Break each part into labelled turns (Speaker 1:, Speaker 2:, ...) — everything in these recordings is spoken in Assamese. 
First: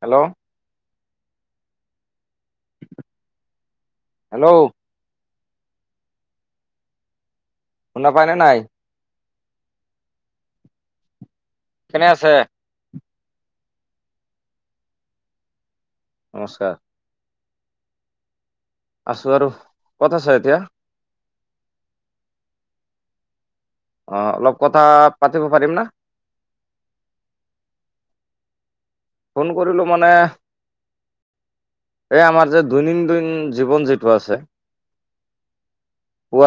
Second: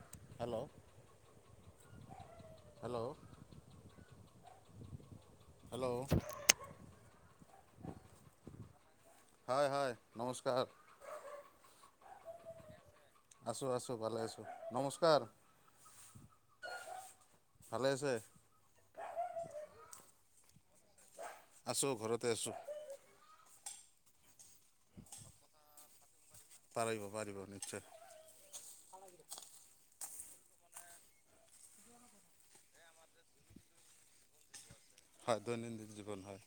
Speaker 1: হেল্ল'।
Speaker 2: হেল্ল'।
Speaker 1: হেল্ল'।
Speaker 2: হেল্ল'।
Speaker 1: শুনাপায়নে নাই?
Speaker 2: হয় হয় নমস্কাৰ।
Speaker 1: কেনে আছে?
Speaker 2: আছো, আছো ভালে আছো, নমস্কাৰ।
Speaker 1: নমস্কাৰ।
Speaker 2: ভালে আছে।
Speaker 1: আছো আৰু কত আছে এতিয়া।
Speaker 2: আছো ঘৰতে আছো।
Speaker 1: অ', অলপ কথা পাতিব পাৰিম না।
Speaker 2: পাৰিব পাৰিব নিশ্চয়।
Speaker 1: ফোন কৰিলোঁ মানে এ, আমাৰ যে দৈনিন্দিন জীৱন যিটো আছে
Speaker 2: হয় দৈনন্দিন জীৱন হয়।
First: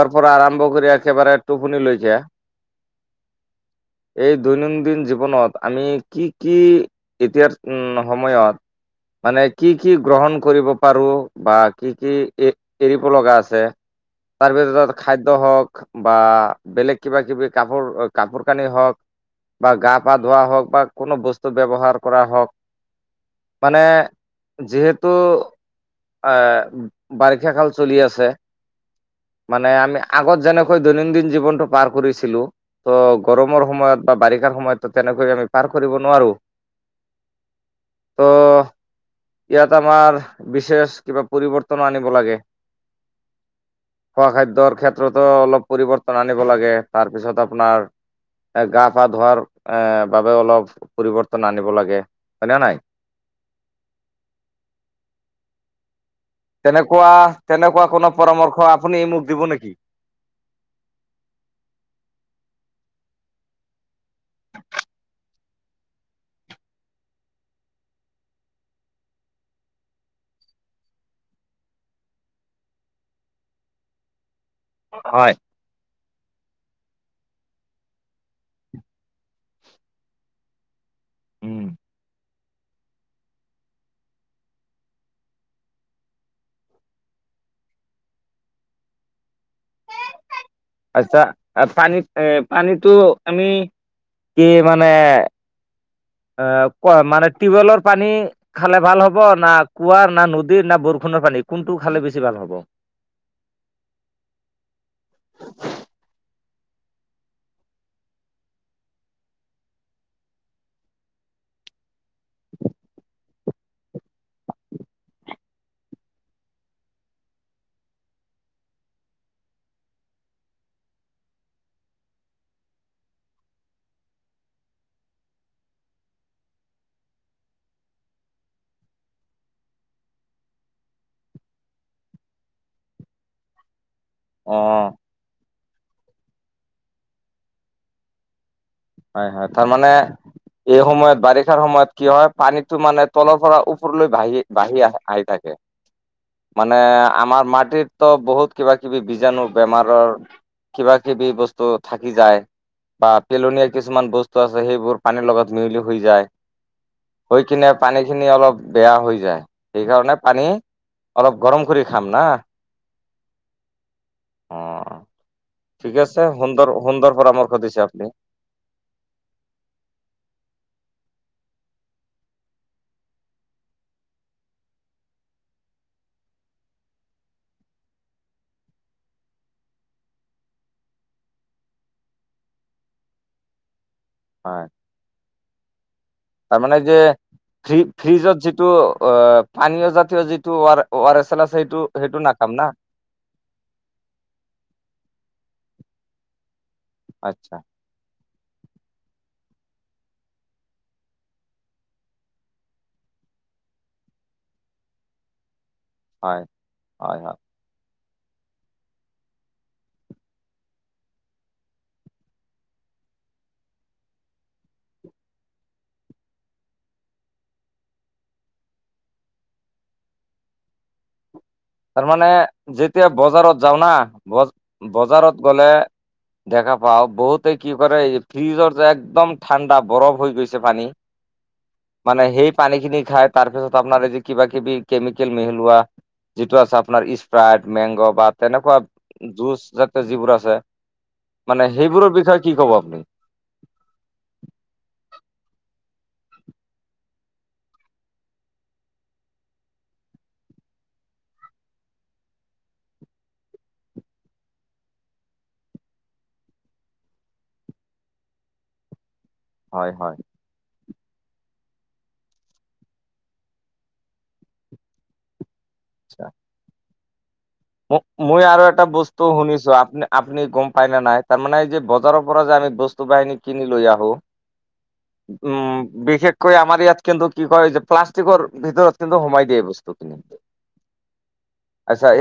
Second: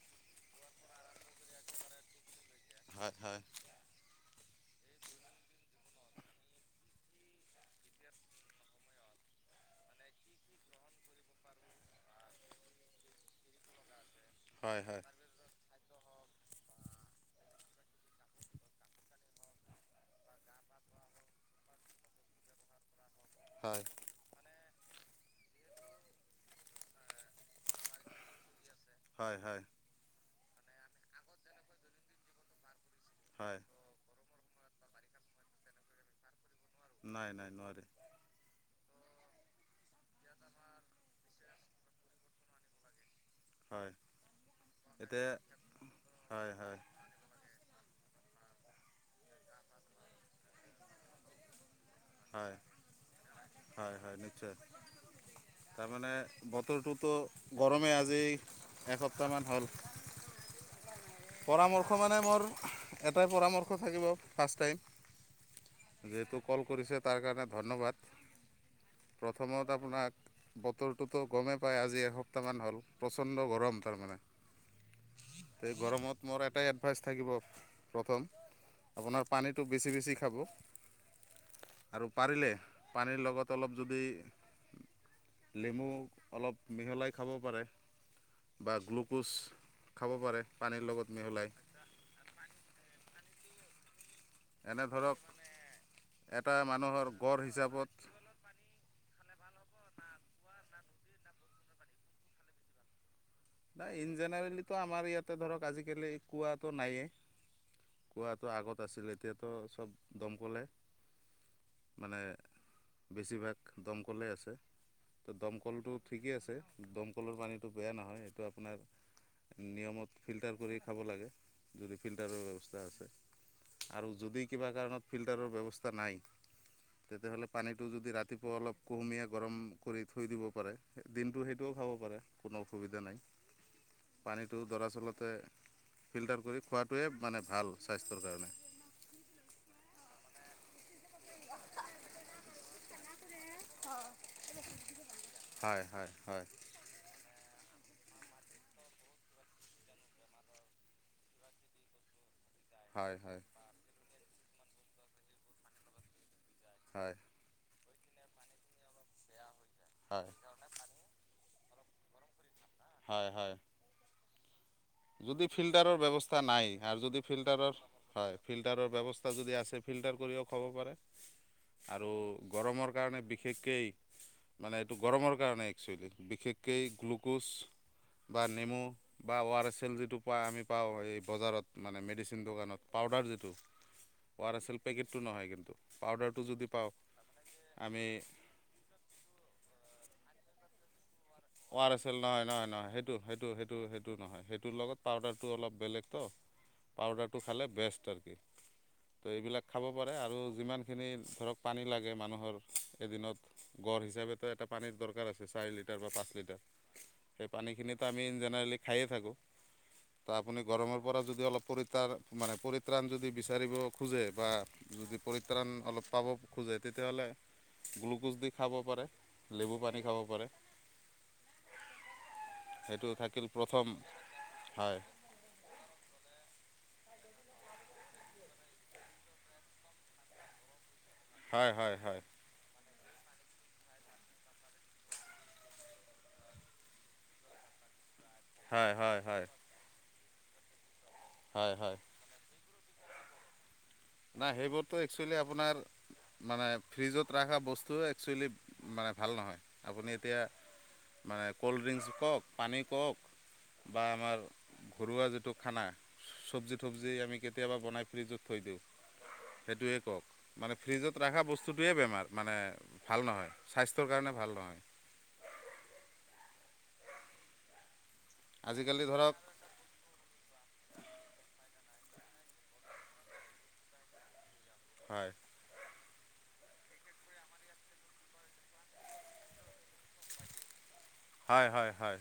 Speaker 1: পুখুৰী আ, একেবাৰে টোপুনি লৈজা।
Speaker 2: হয় হয়।
Speaker 1: এই দৈনন্দিন জীৱনত আমি কি কি এতিয়াৰ সময়ত মানে কি কি গ্ৰহণ কৰিব পাৰোঁ বা কি কি এ, এৰিব লগা আছে? তাৰ ভিতৰত
Speaker 2: হয়
Speaker 1: খাদ্য হওক বা বেলেগ কিবা কিবি কাপো-কাপোৰ কানি হওক। বা গা পা ধোৱা হওক বা কোনো বস্তু ব্যৱহাৰ কৰা হওক,
Speaker 2: হয়
Speaker 1: মানে যিহেতু এ, বাৰিষা কাল চলি আছে।
Speaker 2: হয় হয় হয়
Speaker 1: মানে আমি আগত যেনেকৈ দৈনন্দিন জীৱনটো পাৰ কৰিছিলোঁ। ত'
Speaker 2: হয়
Speaker 1: গৰমৰ সময়ত বা বাৰিষাৰ সময়ততো তেনেকৈ আমি পাৰ কৰিব নোৱাৰোঁ।
Speaker 2: নাই নাই নোৱাৰোঁ।
Speaker 1: ইয়াত আমাৰ বিশেষ কিবা পৰিৱৰ্তন আনিব লাগে।
Speaker 2: হয়
Speaker 1: খোৱা খাদ্যৰ ক্ষেত্ৰতো
Speaker 2: এতিয়া
Speaker 1: অলপ পৰিৱৰ্তন আনিব
Speaker 2: হয়
Speaker 1: লাগে,
Speaker 2: হয়
Speaker 1: তাৰপিছত আপোনাৰ এ, গা পা ধোৱাৰ এ, বাবে অলপ পৰিৱৰ্তন আনিব লাগে। হয়নে
Speaker 2: হয়,
Speaker 1: নাই
Speaker 2: হয় হয় নিশ্চয়। তাৰমানে
Speaker 1: তেনেকুৱা
Speaker 2: বতৰটোতো
Speaker 1: তেনেকুৱা
Speaker 2: গৰমে
Speaker 1: কোনো
Speaker 2: আজি
Speaker 1: পৰামৰ্শ আপুনি মোক
Speaker 2: এসপ্তাহমান
Speaker 1: দিব
Speaker 2: হ'ল
Speaker 1: নেকি?
Speaker 2: পৰামৰ্শ মানে মোৰ এটাই পৰামৰ্শ থাকিব ফাৰ্ষ্ট টাইম যিহেতু কল কৰিছে তাৰ কাৰণে ধন্যবাদ। প্ৰথমত আপোনাক বতৰটোতো গমে পায় আজি এসপ্তাহমান হ'ল প্ৰচণ্ড গৰম তাৰমানে।
Speaker 1: হয়
Speaker 2: এই গৰমত মোৰ এটাই এডভাইচ থাকিব প্ৰথম আপোনাৰ পানীটো বেছি বেছি খাব।
Speaker 1: উম
Speaker 2: আৰু পাৰিলে পানীৰ লগত অলপ যদি লেমু অলপ মিহলাই খাব পাৰে বা গ্লুক'জ খাব পাৰে পানীৰ লগত
Speaker 1: আচ্ছা।
Speaker 2: মিহলাই
Speaker 1: আ, পানী এ, পানীটো আমি কি
Speaker 2: এনে
Speaker 1: মানে
Speaker 2: ধৰক এটা
Speaker 1: অ' ক
Speaker 2: মানুহৰ
Speaker 1: মানে
Speaker 2: গড়
Speaker 1: টিউবেলৰ
Speaker 2: হিচাপত
Speaker 1: পানী খালে ভাল হ'ব ব না কুঁৱা না নদীৰ না বৰষুণৰ পানী কোনটো খালে বেছি ভাল হ'ব?
Speaker 2: না ইন জেনেৰেলিতো আমাৰ ইয়াতে ধৰক আজিকালি কোৱাটো নায়েই। কোৱাটো আগত আছিলে এতিয়াতো চব দমকলে। মানে বেছিভাগ দমকললেই আছে, ত' দমকলটো ঠিকেই আছে, দমকলৰ পানীটো বেয়া নহয়। টো আপোনাৰ নিয়মত ফিল্টাৰ কৰি খাব লাগে যদি ফিল্টাৰৰ ব্যৱস্থা আছে। আৰু যদি কিবা কাৰণত ফিল্টাৰৰ ব্যৱস্থা নাই তেতিয়াহ'লে পানীটো যদি ৰাতিপুৱা অলপ কুহুমীয়া গৰম কৰি থৈ দিব পাৰে, দিনটো সেইটো খাব পাৰে কোনো অসুবিধা নাই।
Speaker 1: অ
Speaker 2: পানীটো দৰাচলতে ফিল্টাৰ কৰি খোৱাটোৱে মানে ভাল স্বাস্থ্যৰ কাৰণে।
Speaker 1: হয় হয় তাৰমানে এই সময়ত বাৰিষাৰ সময়ত কি হয় পানীটো মানে তলত উপৰা-ওপৰলৈ বাহি বাহি আহ আহি থাকে,
Speaker 2: হয় হয় হয়
Speaker 1: মানে আমাৰ মাট টিত তো বহুত কিবা কিবি বীজাণু, বেমাৰৰ কিবা কিবি বস্তু থাকি যায়। বা
Speaker 2: হয় হয়
Speaker 1: পেলনীয়া কিছুমান বস্তু আছে সেইবোৰ পানীৰ লগত মিহলি হৈ যায়।
Speaker 2: হয়
Speaker 1: হৈ কিনে পানীখিনি অলপ বেয়া হৈ যায়। সেইকাৰণে পানী অলপ গৰম কৰি খাম না।
Speaker 2: হয়, হয়।
Speaker 1: অ
Speaker 2: যদি
Speaker 1: ঠিক
Speaker 2: ফিল্টাৰৰ
Speaker 1: আছে
Speaker 2: ব্যৱস্থা
Speaker 1: সুন্দৰ
Speaker 2: নাই আৰু
Speaker 1: সুন্দৰ
Speaker 2: যদি
Speaker 1: পৰামৰ্শ
Speaker 2: ফিল্টাৰৰ,
Speaker 1: দিছে আপুনি
Speaker 2: হয়। ফিল্টাৰৰ ব্যৱস্থা যদি আছে ফিল্টাৰ কৰিও খাব পাৰে। আৰু গৰমৰ কাৰণে বিশেষকেই মানে এইটো গৰমৰ কাৰণে একচুৱেলি, বিশেষকৈ গ্লুক'জ বা নেমু বা ৱাৰেছ চেল যিটো পায় আমি পাওঁ, এই বজাৰত মানে মেডিচিন দোকানত পাউদাৰ যিটো ৱাৰেছৰ পেকেটটো নহয় কিন্তু। পাউদাৰটো
Speaker 1: তাৰ
Speaker 2: যদি
Speaker 1: মানে
Speaker 2: পাওঁ
Speaker 1: যে ফি
Speaker 2: আমি
Speaker 1: ফ্ৰিজত যিটো অ', পানীয় জাতীয় যিটো ৱাৰ ৱাৰেছ
Speaker 2: আৰ নহয়, নহয়, নহয়, সেইটো, সেইটো, সেইটো, সেইটো নহয়, সেইটোৰ লগত পাউদাৰটো অলপ বেলেগতো, পাউদাৰটো
Speaker 1: আচ্ছা
Speaker 2: খালে বেষ্ট আৰু কি
Speaker 1: [inaudible]
Speaker 2: এইবিলাক খাব পাৰে আৰু যিমানখিনি ধৰক পানী লাগে মানুহৰ এদিনত গঢ় হিচাপেতো এটা পানীৰ দৰকাৰ আছে চাৰি লিটাৰ বা পাঁচ
Speaker 1: হয়
Speaker 2: লিটাৰ,
Speaker 1: হয় হয়
Speaker 2: সেই পানীখিনিত আমি জেনেৰেলি খায়ে থাকোঁ। বা আপুনি গৰমৰ পৰা যদি অলপ পৰিত্ৰাণ মানে পৰিত্ৰাণ যদি বিচাৰিব খোজে বা যদি পৰিত্ৰাণ অলপ পাব খোজে তেতিয়াহ'লে গ্লুক'জ দি খাব পাৰে, লেবু পানী খাব পাৰে।
Speaker 1: তাৰমানে
Speaker 2: সেইটো
Speaker 1: যেতিয়া
Speaker 2: থাকিল
Speaker 1: বজাৰত যাওঁ
Speaker 2: প্ৰথম
Speaker 1: না,
Speaker 2: হয়
Speaker 1: বজাৰত গ'লে দেখা বহুতে কি কৰে এই ফ্ৰিজৰ যে একদম ঠাণ্ডা বৰফ হৈ গৈছে পানী
Speaker 2: হয় হয় হয়
Speaker 1: মানে সেই পানীখিনি খায়, তাৰপিছত আপোনাৰ এই যে কিবা কিবি কেমিকেল মিহলোৱা যিটো আছে আপোনাৰ স্প্ৰাইট, মেংগ বা তেনেকুৱা
Speaker 2: হয় হয় হয়
Speaker 1: জুচ যাতে যিবোৰ আছে। মানে
Speaker 2: হয় হয়
Speaker 1: সেইবোৰৰ বিষয়ে কি ক'ব আপুনি?
Speaker 2: নাই, সেইবোৰতো একচুৱেলি আপোনাৰ মানে ফ্ৰিজত ৰখা বস্তু একচুৱেলি মানে ভাল নহয়, আপুনি এতিয়া মানে ক'ল্ড ড্ৰিংকছ খাওঁ, পানী খাওঁক। বা আমাৰ ঘৰুৱা যিটো খানা চবজি তবজি আমি কেতিয়াবা বনাই ফ্ৰিজত থৈ দিওঁ,
Speaker 1: হয়
Speaker 2: সেইটোৱে
Speaker 1: হয়
Speaker 2: কওঁক, মানে ফ্ৰিজত ৰখা বস্তুটোৱেই বেমাৰ, মানে ভাল নহয়, স্বাস্থ্যৰ কাৰণে ভাল নহয়।
Speaker 1: অচ্ছা। মই আৰু এটা
Speaker 2: আজিকালি
Speaker 1: বস্তু
Speaker 2: ধৰক
Speaker 1: শুনিছো, আপ আপুনি গম পাই না নাই, তাৰমানে এই যে বজাৰৰ পৰা যে আমি বস্তু বাহিনী কিনি লৈ আহোঁ।
Speaker 2: হয়
Speaker 1: উম। বিশেষকৈ আমাৰ ইয়াত কিন্তু কি কৰে যে প্লাষ্টিকৰ ভিতৰত কিন্তু সোমাই দিয়ে এই বস্তুখিনি। [inaudible]
Speaker 2: হয়, হয়, হয়।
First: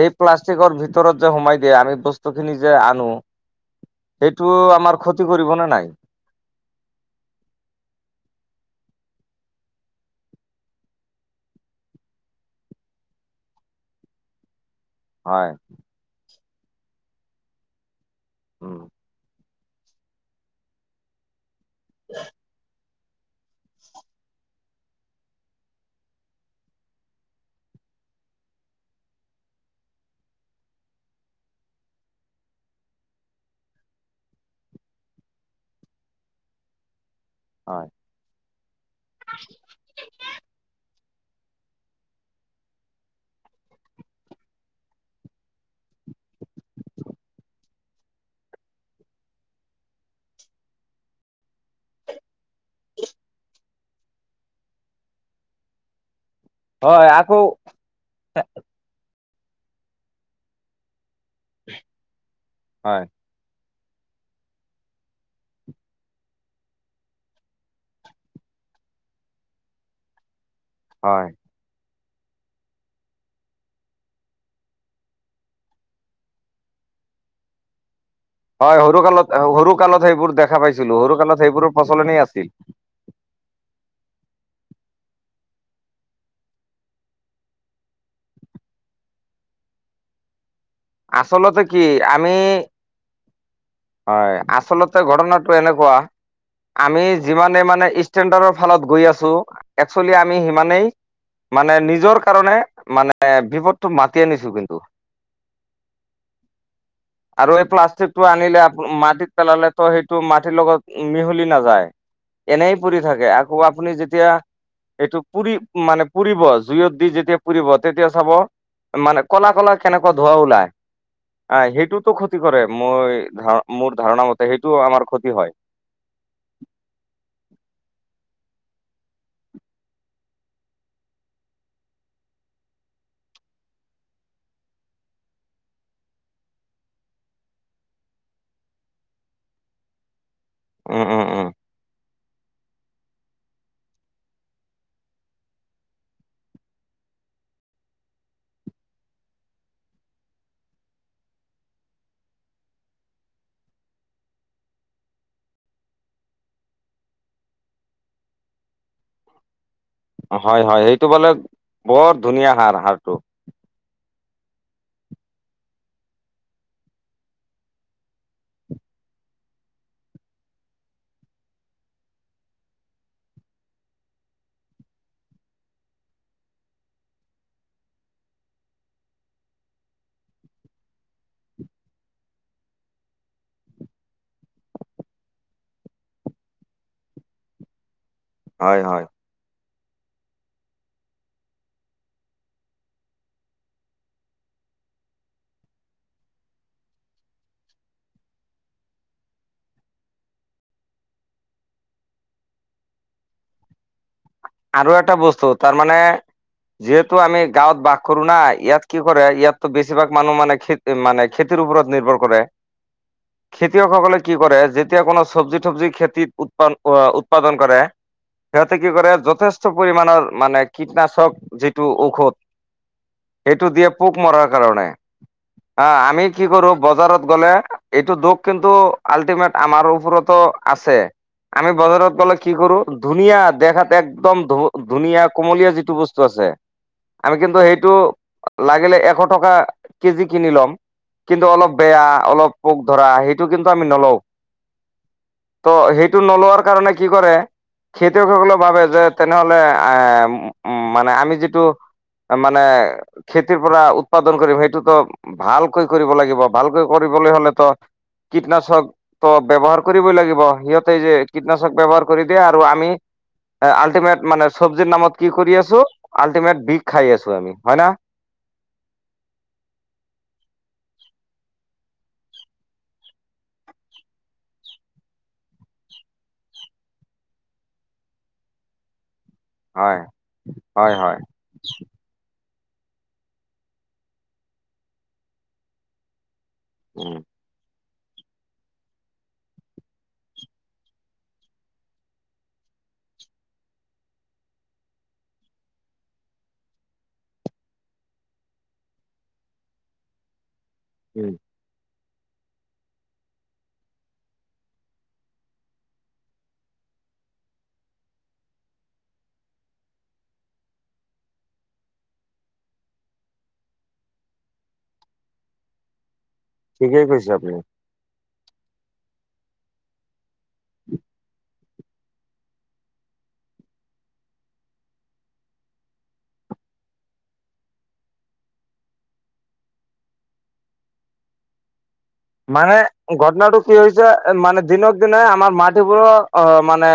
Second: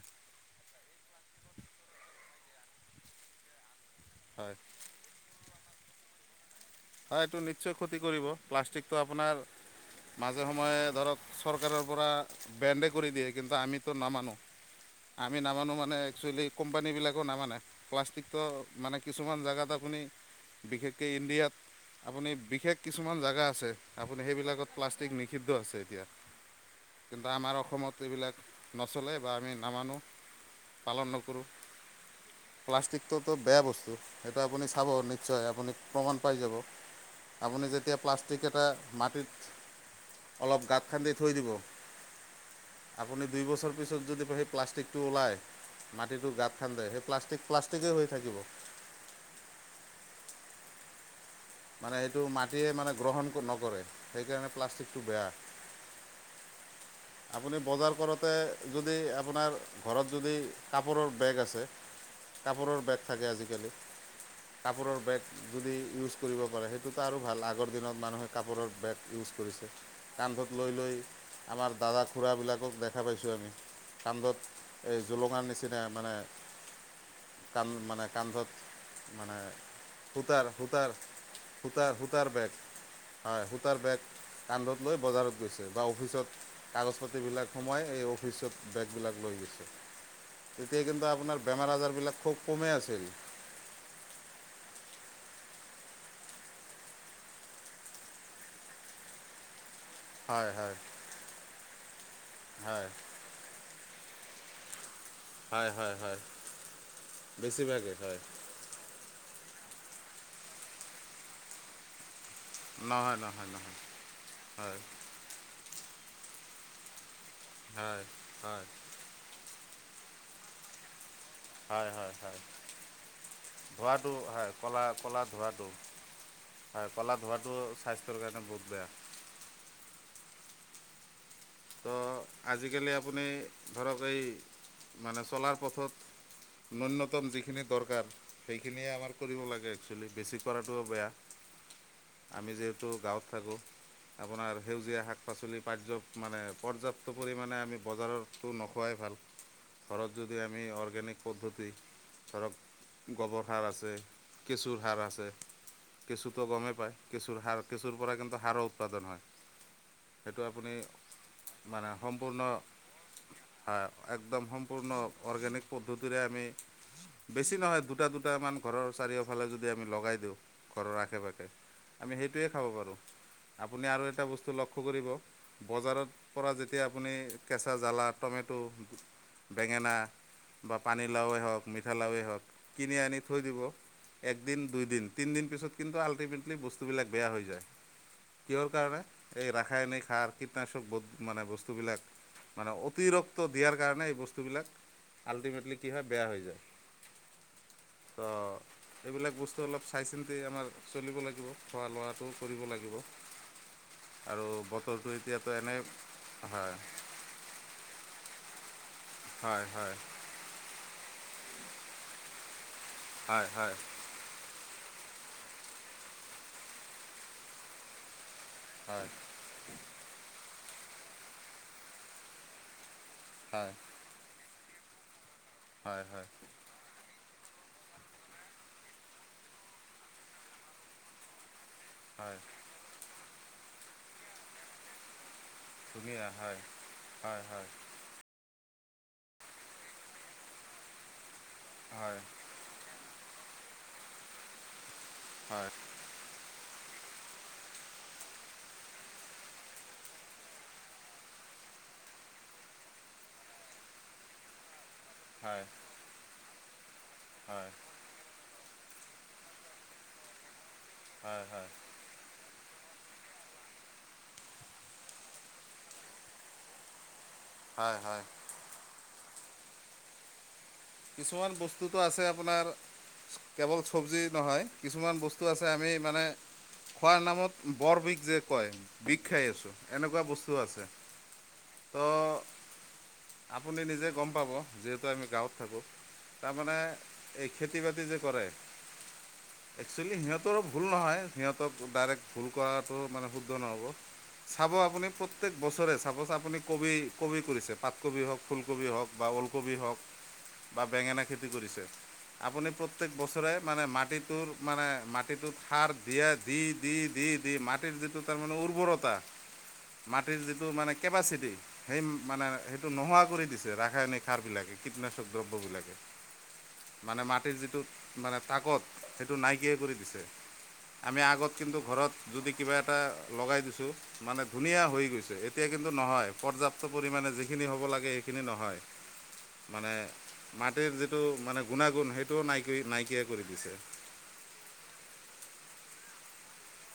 Speaker 1: বেগৰ ভিতৰত যে সোমাই দিয়ে, আমি বস্তু খিনি যে আনো সেইটো
Speaker 2: হয়
Speaker 1: আমাৰ ক্ষতি কৰিব নে নাই?
Speaker 2: হয়, এইটো নিশ্চয় ক্ষতি কৰিব, প্লাষ্টিকটো আপোনাৰ মাজে সময়ে ধৰক চৰকাৰৰ পৰা বেণ্ডএ কৰি দিয়ে, কিন্তু আমিতো নামানো। আমি
Speaker 1: হয়
Speaker 2: নামানো মানে একচুৱেলি কোম্পানীবিলাকেওঁ নামানে, প্লাষ্টিকৰ
Speaker 1: উম,
Speaker 2: মানে কিছুমান জেগাত আপুনি, বিশেষকৈ ইণ্ডিয়াত, আপুনি বিশেষ কিছুমান জেগা আছে, আপুনি সেইবিলাকত প্লাষ্টিক নিষিদ্ধ আছে এতিয়া। কিন্তু আমাৰ অসমত এইবিলাক নচলে বা আমি নামানো। পালন নকৰোঁ। প্লাষ্টিকটোতো বেয়া বস্তু, সেইটো আপুনি চাব নিশ্চয় আপুনি প্ৰমাণ পাই যাব। আপুনি
Speaker 1: হয়,
Speaker 2: যেতিয়া প্লাষ্টিক এটা মাটিত গাত খান্দি থৈ দিব, আপুনি দুই বছৰ পিছত যদি সেই প্লাষ্টিকটো ওলাই মাটিটো গাঁত খান্দে সেই প্লাষ্টিক প্লাষ্টিকেই হৈ থাকিব।
Speaker 1: [inaudible]
Speaker 2: মানে সেইটো মাটিয়ে মানে গ্ৰহণ নকৰে, সেইকাৰণে প্লাষ্টিকটো বেয়া।
Speaker 1: [inaudible] আকৌ
Speaker 2: আপুনি বজাৰ কৰোতে যদি আপোনাৰ ঘৰত যদি কাপোৰৰ বেগ আছে, কাপোৰৰ
Speaker 1: হয়,
Speaker 2: বেগ থাকে আজিকালি।
Speaker 1: [inaudible]
Speaker 2: কাপোৰৰ বেগ যদি ইউজ কৰিব পাৰে সেইটোতো আৰু ভাল আগৰ দিনত মানুহে কাপোৰৰ বেগ ইউজ কৰি কান্ধত লৈ লৈ
Speaker 1: হয়।
Speaker 2: আমাৰ দাদা খুৰাবিলাকক দেখা পাইছোঁ আমি। কান্ধত এই জোলঙাৰ নিচিনা মানে, কান মানে কান্ধত
Speaker 1: হয় সৰু
Speaker 2: মানে
Speaker 1: কালত সৰু কালত সেইবোৰ
Speaker 2: সূতাৰ
Speaker 1: দেখা
Speaker 2: সূতাৰ
Speaker 1: পাইছিলো, সৰু কালত সেইবোৰৰ
Speaker 2: সূতাৰ
Speaker 1: প্ৰচলনেই
Speaker 2: সূতাৰ বেগ
Speaker 1: আছিল।
Speaker 2: হয় সূতাৰ বেগ কান্ধত লৈ বজাৰত গৈছিল বা অফিচত কাগজ পাতিবিলাক সোমাই এই অফিচত বেগবিলাক লৈ গৈছিল। তেতিয়া কিন্তু আপোনাৰ
Speaker 1: আচলতে
Speaker 2: বেমাৰ
Speaker 1: কি
Speaker 2: আজাৰ বিলাক
Speaker 1: আমি
Speaker 2: খুব কমেই আছিল।
Speaker 1: হয় আচলতে ঘটনাটো এনেকুৱা আমি যিমানে মানে ষ্টেণ্ডাৰ্ডৰ ফালত গৈ আছো, একচুৱেলি আমি
Speaker 2: হয় হয়
Speaker 1: সিমানেই মানে নিজৰ কাৰণে
Speaker 2: হয়
Speaker 1: মানে বিপদটো মাত তি আনিছো কিন্তু।
Speaker 2: হয় হয় হয়
Speaker 1: আৰু এই
Speaker 2: বেছিভাগেই হয়।
Speaker 1: প্লাষ্টিকটো আনিলে মাটিত পেলালেতো সেইটো মাটিৰ লগত মিহলি নাযায়। এনেই পৰি
Speaker 2: নহয়
Speaker 1: থাকে,
Speaker 2: নহয়
Speaker 1: আকৌ
Speaker 2: নহয়
Speaker 1: আপুনি যেতিয়া
Speaker 2: হয়
Speaker 1: এইটো পুৰি মানে পুৰিব, জুইয়ত দি যেতিয়া পুৰিব তেতিয়া চাব
Speaker 2: হয় হয়
Speaker 1: মানে কলা-কলা কেনেকুৱা ধোৱা ওলাই, আহ
Speaker 2: হয়
Speaker 1: সেইটোতো
Speaker 2: হয়
Speaker 1: ক্ষতি
Speaker 2: হয়
Speaker 1: কৰে মই ধ
Speaker 2: ধোঁৱাটো হয় ক'লা-ক'লা ধোৱাটো হয়, ক'লা ধোঁৱটো স্বাস্থ্যৰ কাৰণে বহুত বেয়া। তো আজিকালি আপুনি ধৰক এই মানে চলাৰ পথত ন্যনতম যিখিনি দৰকাৰ সেইখিনিয়ে আমাৰ কৰিব লাগে এচুয়েলি, বেছি কৰাটো
Speaker 1: উম
Speaker 2: বেয়া।
Speaker 1: উম উম
Speaker 2: আমি যিহেতু গাঁৱত থাকোঁ আপোনাৰ সেউজীয়া শাক-পাচলি পায মানে পৰ্যাপ্ত পৰিমাণে আমি বজাৰতো নোখোৱাই ভাল। ঘৰত যদি আমি অৰ্গেনিক পদ্ধতি ধৰক গোবৰ সাৰ আছে, কেঁচুৰ সাৰ আছে, কেঁচুটো গমেই পায়, কেঁচুৰ সাৰ, কেঁচুৰ পৰা কিন্তু সাৰ উৎপাদন হয়, সেইটো
Speaker 1: হয়
Speaker 2: আপুনি
Speaker 1: হয় সেইটো
Speaker 2: মানে
Speaker 1: বৰ
Speaker 2: সম্পূৰ্ণ
Speaker 1: ধুনীয়া সাৰ সাৰটো।
Speaker 2: হয় একদম সম্পূৰ্ণ অৰ্গেনিক পদ্ধতিৰে আমি বেছি নহয় দুটা দুটামান ঘৰৰ চাৰিওফালে যদি আমি লগাই দিওঁ ঘৰৰ আশে-পাশে আমি সেইটোৱে খাব পাৰোঁ, আপুনি আৰু এটা বস্তু লক্ষ্য কৰিব বজাৰৰ পৰা যেতিয়া আপুনি কেঁচা জ্বালা, টমেটো, বেঙেনা, বা পানীলাওেই হওক, মিঠা লাওেই হওক কিনি আনি থৈ দিব একদিন দুইদিন তিনদিন পিছত কিন্তু আল্টিমেটলি বস্তুবিলাক বেয়া হৈ যায়। কিহৰ
Speaker 1: হয়
Speaker 2: কাৰণে?
Speaker 1: হয়
Speaker 2: এই ৰাসায়নিক সাৰ কীটনাশক মানে বস্তুবিলাক মানে অতিৰক্ত দিয়াৰ কাৰণে এই বস্তুবিলাক আল্টিমেটলি কি হয় বেয়া হৈ যায়। তো
Speaker 1: [unintelligible]
Speaker 2: এইবিলাক বস্তু অলপ চাই-চিন্তি আমাৰ চলিব লাগিব, খোৱা লোৱাটো কৰিব লাগিব।
Speaker 1: [inaudible]
Speaker 2: আৰু বতৰটো
Speaker 1: বস্তু
Speaker 2: এতিয়াতো
Speaker 1: তাৰ
Speaker 2: এনে
Speaker 1: মানে
Speaker 2: হয়
Speaker 1: যিহেতু আমি গাঁৱত বাস কৰো না ইয়াত কি কৰে ইয়াতো
Speaker 2: হয় হয়
Speaker 1: বেছিভাগ মানুহ মানে খে মানে খেতিৰ ওপৰত নিৰ্ভৰ কৰে।
Speaker 2: হয় হয়
Speaker 1: খেতিয়কসকলে কি কৰে যে যেতিয়া কোনো চবজি থবজি খেতিত উৎপা-উৎপাদন কৰে, সিহঁতে কি কৰে
Speaker 2: হয়
Speaker 1: পৰিণৰ মানে কীটনাশক যিটো ঔষধ সেইটো
Speaker 2: হয়
Speaker 1: দিয়ে পোক মৰাৰ কাৰণে, আ,
Speaker 2: হয়
Speaker 1: আমি
Speaker 2: হয়
Speaker 1: কি কৰোঁ বজাৰত গ'লে এইটো দুখ কিন্তু আল্টিমেট আমাৰ ওপৰতো আছে। আমি বজাৰত গলে
Speaker 2: হয়
Speaker 1: কি কৰোঁ ধুনীয়া দেখাত একদম ধ-ধুনীয়া কোমলীয়া যিটো বস্তু
Speaker 2: ধুনীয়া
Speaker 1: আছে
Speaker 2: হয়
Speaker 1: আমি
Speaker 2: হয়
Speaker 1: কিন্তু
Speaker 2: হয়
Speaker 1: সেইটো লাগিলে এশ টকা কেজি কিনি ল'ম কিন্তু অলপ বেয়া,
Speaker 2: হয়
Speaker 1: অলপ পোক ধৰা হেই টো কিন্তু আমি নলওঁ
Speaker 2: হয়
Speaker 1: ত' সেইটো নলোৱাৰ কাৰণে কি কৰে, খেতিয়কসকলে ভাবে যে তেনেহ'লে আ, উ, মানে আমি যিটো মানে খেতিৰ পৰা উৎপাদন কৰিম সেইটোতো
Speaker 2: হয় হয়
Speaker 1: ভালকৈ কৰিব লাগিব, ভালকৈ কৰিবলৈ হ'লেতো
Speaker 2: হয়
Speaker 1: কীটনাশক ত' ব্যৱহাৰ কৰিবই লাগিব, সিহঁতে যে
Speaker 2: হয়
Speaker 1: কীটনাশক ব্যৱহাৰ কৰি দিয়ে আৰু আমি আল হেমেট মানে চবজিৰ নামত কি কৰি আছোঁ আল্টিমেট বিষ খাই আছোঁ। ছোঁ আমি হয় না?
Speaker 2: কিছুমান বস্তুটো আছে আপোনাৰ কেৱল চবজী নহয় কিছুমান বস্তু আছে আমি মানে খোৱাৰ নামত বৰ বিষ যে কয় বিষ খাই আছোঁ,
Speaker 1: হয়
Speaker 2: এনেকুৱা বস্তু আছে।
Speaker 1: হয় হয়
Speaker 2: ত আপুনি নিজে গম পাব যিহেতু আমি গাঁৱত থাকোঁ। তাৰমানে
Speaker 1: উম
Speaker 2: এই খেতি বাতি যে কৰে একচলি সিহঁতৰো ভুল নহয়, সিহঁতক ডাইৰেক ভুল কৰাটো মানে শুদ্ধ নহ'ব। চাব আপুনি প্ৰত্যেক বছৰে চাপজ আপুনি কবি কবি কৰিছে পাতকবি হওক, ফুলকবি হওক বা ওলকবি হওক বা বেঙেনা
Speaker 1: উম
Speaker 2: খেতি কৰিছে আপুনি প্ৰত্যেক বছৰে মানে মাটিতোৰ মানে মাটিতুত সাৰ দিয়ে দি দি দি দি দি মাটিৰ যিটো তাৰ মানে উৰ্বৰতা মাটিৰ যিটো মানে কেপাচিটি সেই মানে সেইটো নোহোৱা কৰি দিছে ৰাসায়নিক সাৰবিলাকে। কীটনাশক দ্ৰব্যবিলাকে
Speaker 1: ঠিকেই
Speaker 2: মানে
Speaker 1: কৈছে
Speaker 2: মাটিৰ
Speaker 1: আপুনি
Speaker 2: যিটো মানে তাকত সেইটো নাইকিয়াই কৰি দিছে। আমি আগত কিন্তু ঘৰত যদি কিবা এটা লগাই দিছোঁ মানে ধুনীয়া হৈ গৈছে, এতিয়া কিন্তু নহয় পৰ্যাপ্ত পৰিমাণে যিখিনি হ'ব লাগে সেইখিনি নহয় মানে মাটিৰ যিটো মানে গুণাগুণ সেইটোও
Speaker 1: মানে
Speaker 2: নাইকৈ নাইকিয়া কৰি
Speaker 1: ঘটনাটো কি
Speaker 2: দিছে
Speaker 1: হৈছে মানে দিনক দিনে আমাৰ মাট সেইবোৰ অ' মানে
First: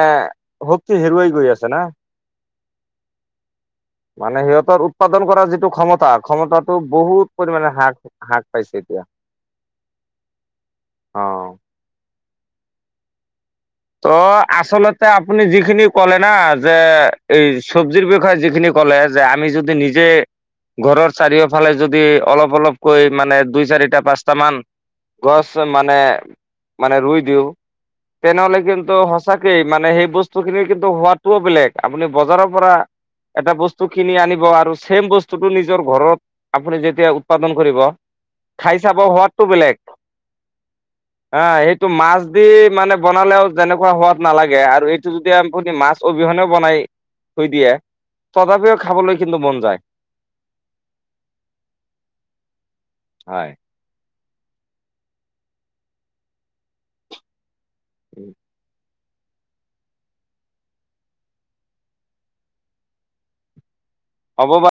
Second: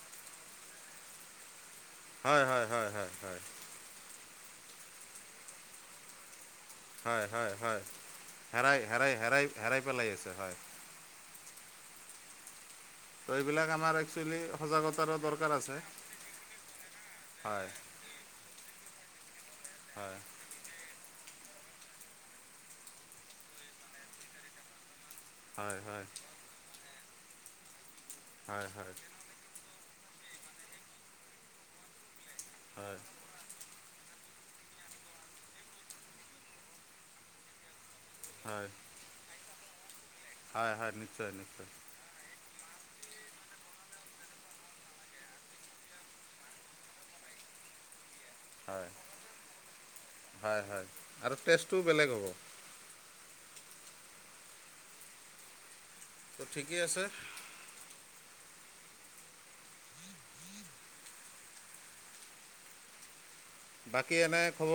Speaker 1: শক্তি হেৰুৱাই গৈ আছে না।
Speaker 2: হয় হয় হয় হয় হয়।
Speaker 1: মানে সিহঁতৰ উৎপাদন কৰা যিটো ক্ষমতা ক্ষমতা
Speaker 2: হয় হয় হয়, হেৰাই
Speaker 1: এতিয়া
Speaker 2: হেৰাই হেৰাই হেৰাই পেলাই আছে হয়।
Speaker 1: অ'।
Speaker 2: তো এইবিলাক আমাৰ
Speaker 1: ত'
Speaker 2: একচুৱেলি
Speaker 1: আচলতে
Speaker 2: সজাগতাৰো
Speaker 1: আপুনি
Speaker 2: দৰকাৰ আছে
Speaker 1: যিখিনি ক'লে না যে এই
Speaker 2: হয়
Speaker 1: চব্জিৰ বিষয়ে যিখিনি কলে যে আমি যদি নিজে
Speaker 2: হয়
Speaker 1: ঘৰৰ চাৰিওফালে যদি অলপ অলপকৈ মানে দুই চাৰিটা, পাঁচটামান গছ
Speaker 2: হয়
Speaker 1: মানে
Speaker 2: হয়
Speaker 1: মানে ৰুই দিওঁ, তেনেহ'লে
Speaker 2: হয় হয়
Speaker 1: কিন্তু সঁচাকে মানে সেই বস্তুখিনি কিন্তু হোৱাটোও বেলেগ, আপুনি বজাৰৰ পৰা
Speaker 2: হয়
Speaker 1: এটা বস্তু টো কিনি আনিব আৰু ছেম বস্তুটো নিজৰ ঘৰত আপুনি যেতিয়া উৎপাদন কৰিব
Speaker 2: হয়
Speaker 1: খাই চাব সোৱাদটোও বেলেগ।
Speaker 2: হয় হয় নিশ্চয়
Speaker 1: হা
Speaker 2: নিশ্চয়।
Speaker 1: সেইটো মাছ দি মানে বনালেওঁ তেনেকুৱা হোৱাদ নালাগে আৰু এইটো যদি আমপুনি মাছ অবিহনেও বনাই থৈ দিয়ে। তথাপিও
Speaker 2: হয়,
Speaker 1: খাবলৈ কিন্তু মন যায়
Speaker 2: হয়, হয়, আৰু টেষ্টটো বেলেগ হ'ব।
Speaker 1: হয়।
Speaker 2: ঠিকেই আছে।
Speaker 1: [inaudible]
Speaker 2: বাকী এনে
Speaker 1: হ'ব বা
Speaker 2: খবৰ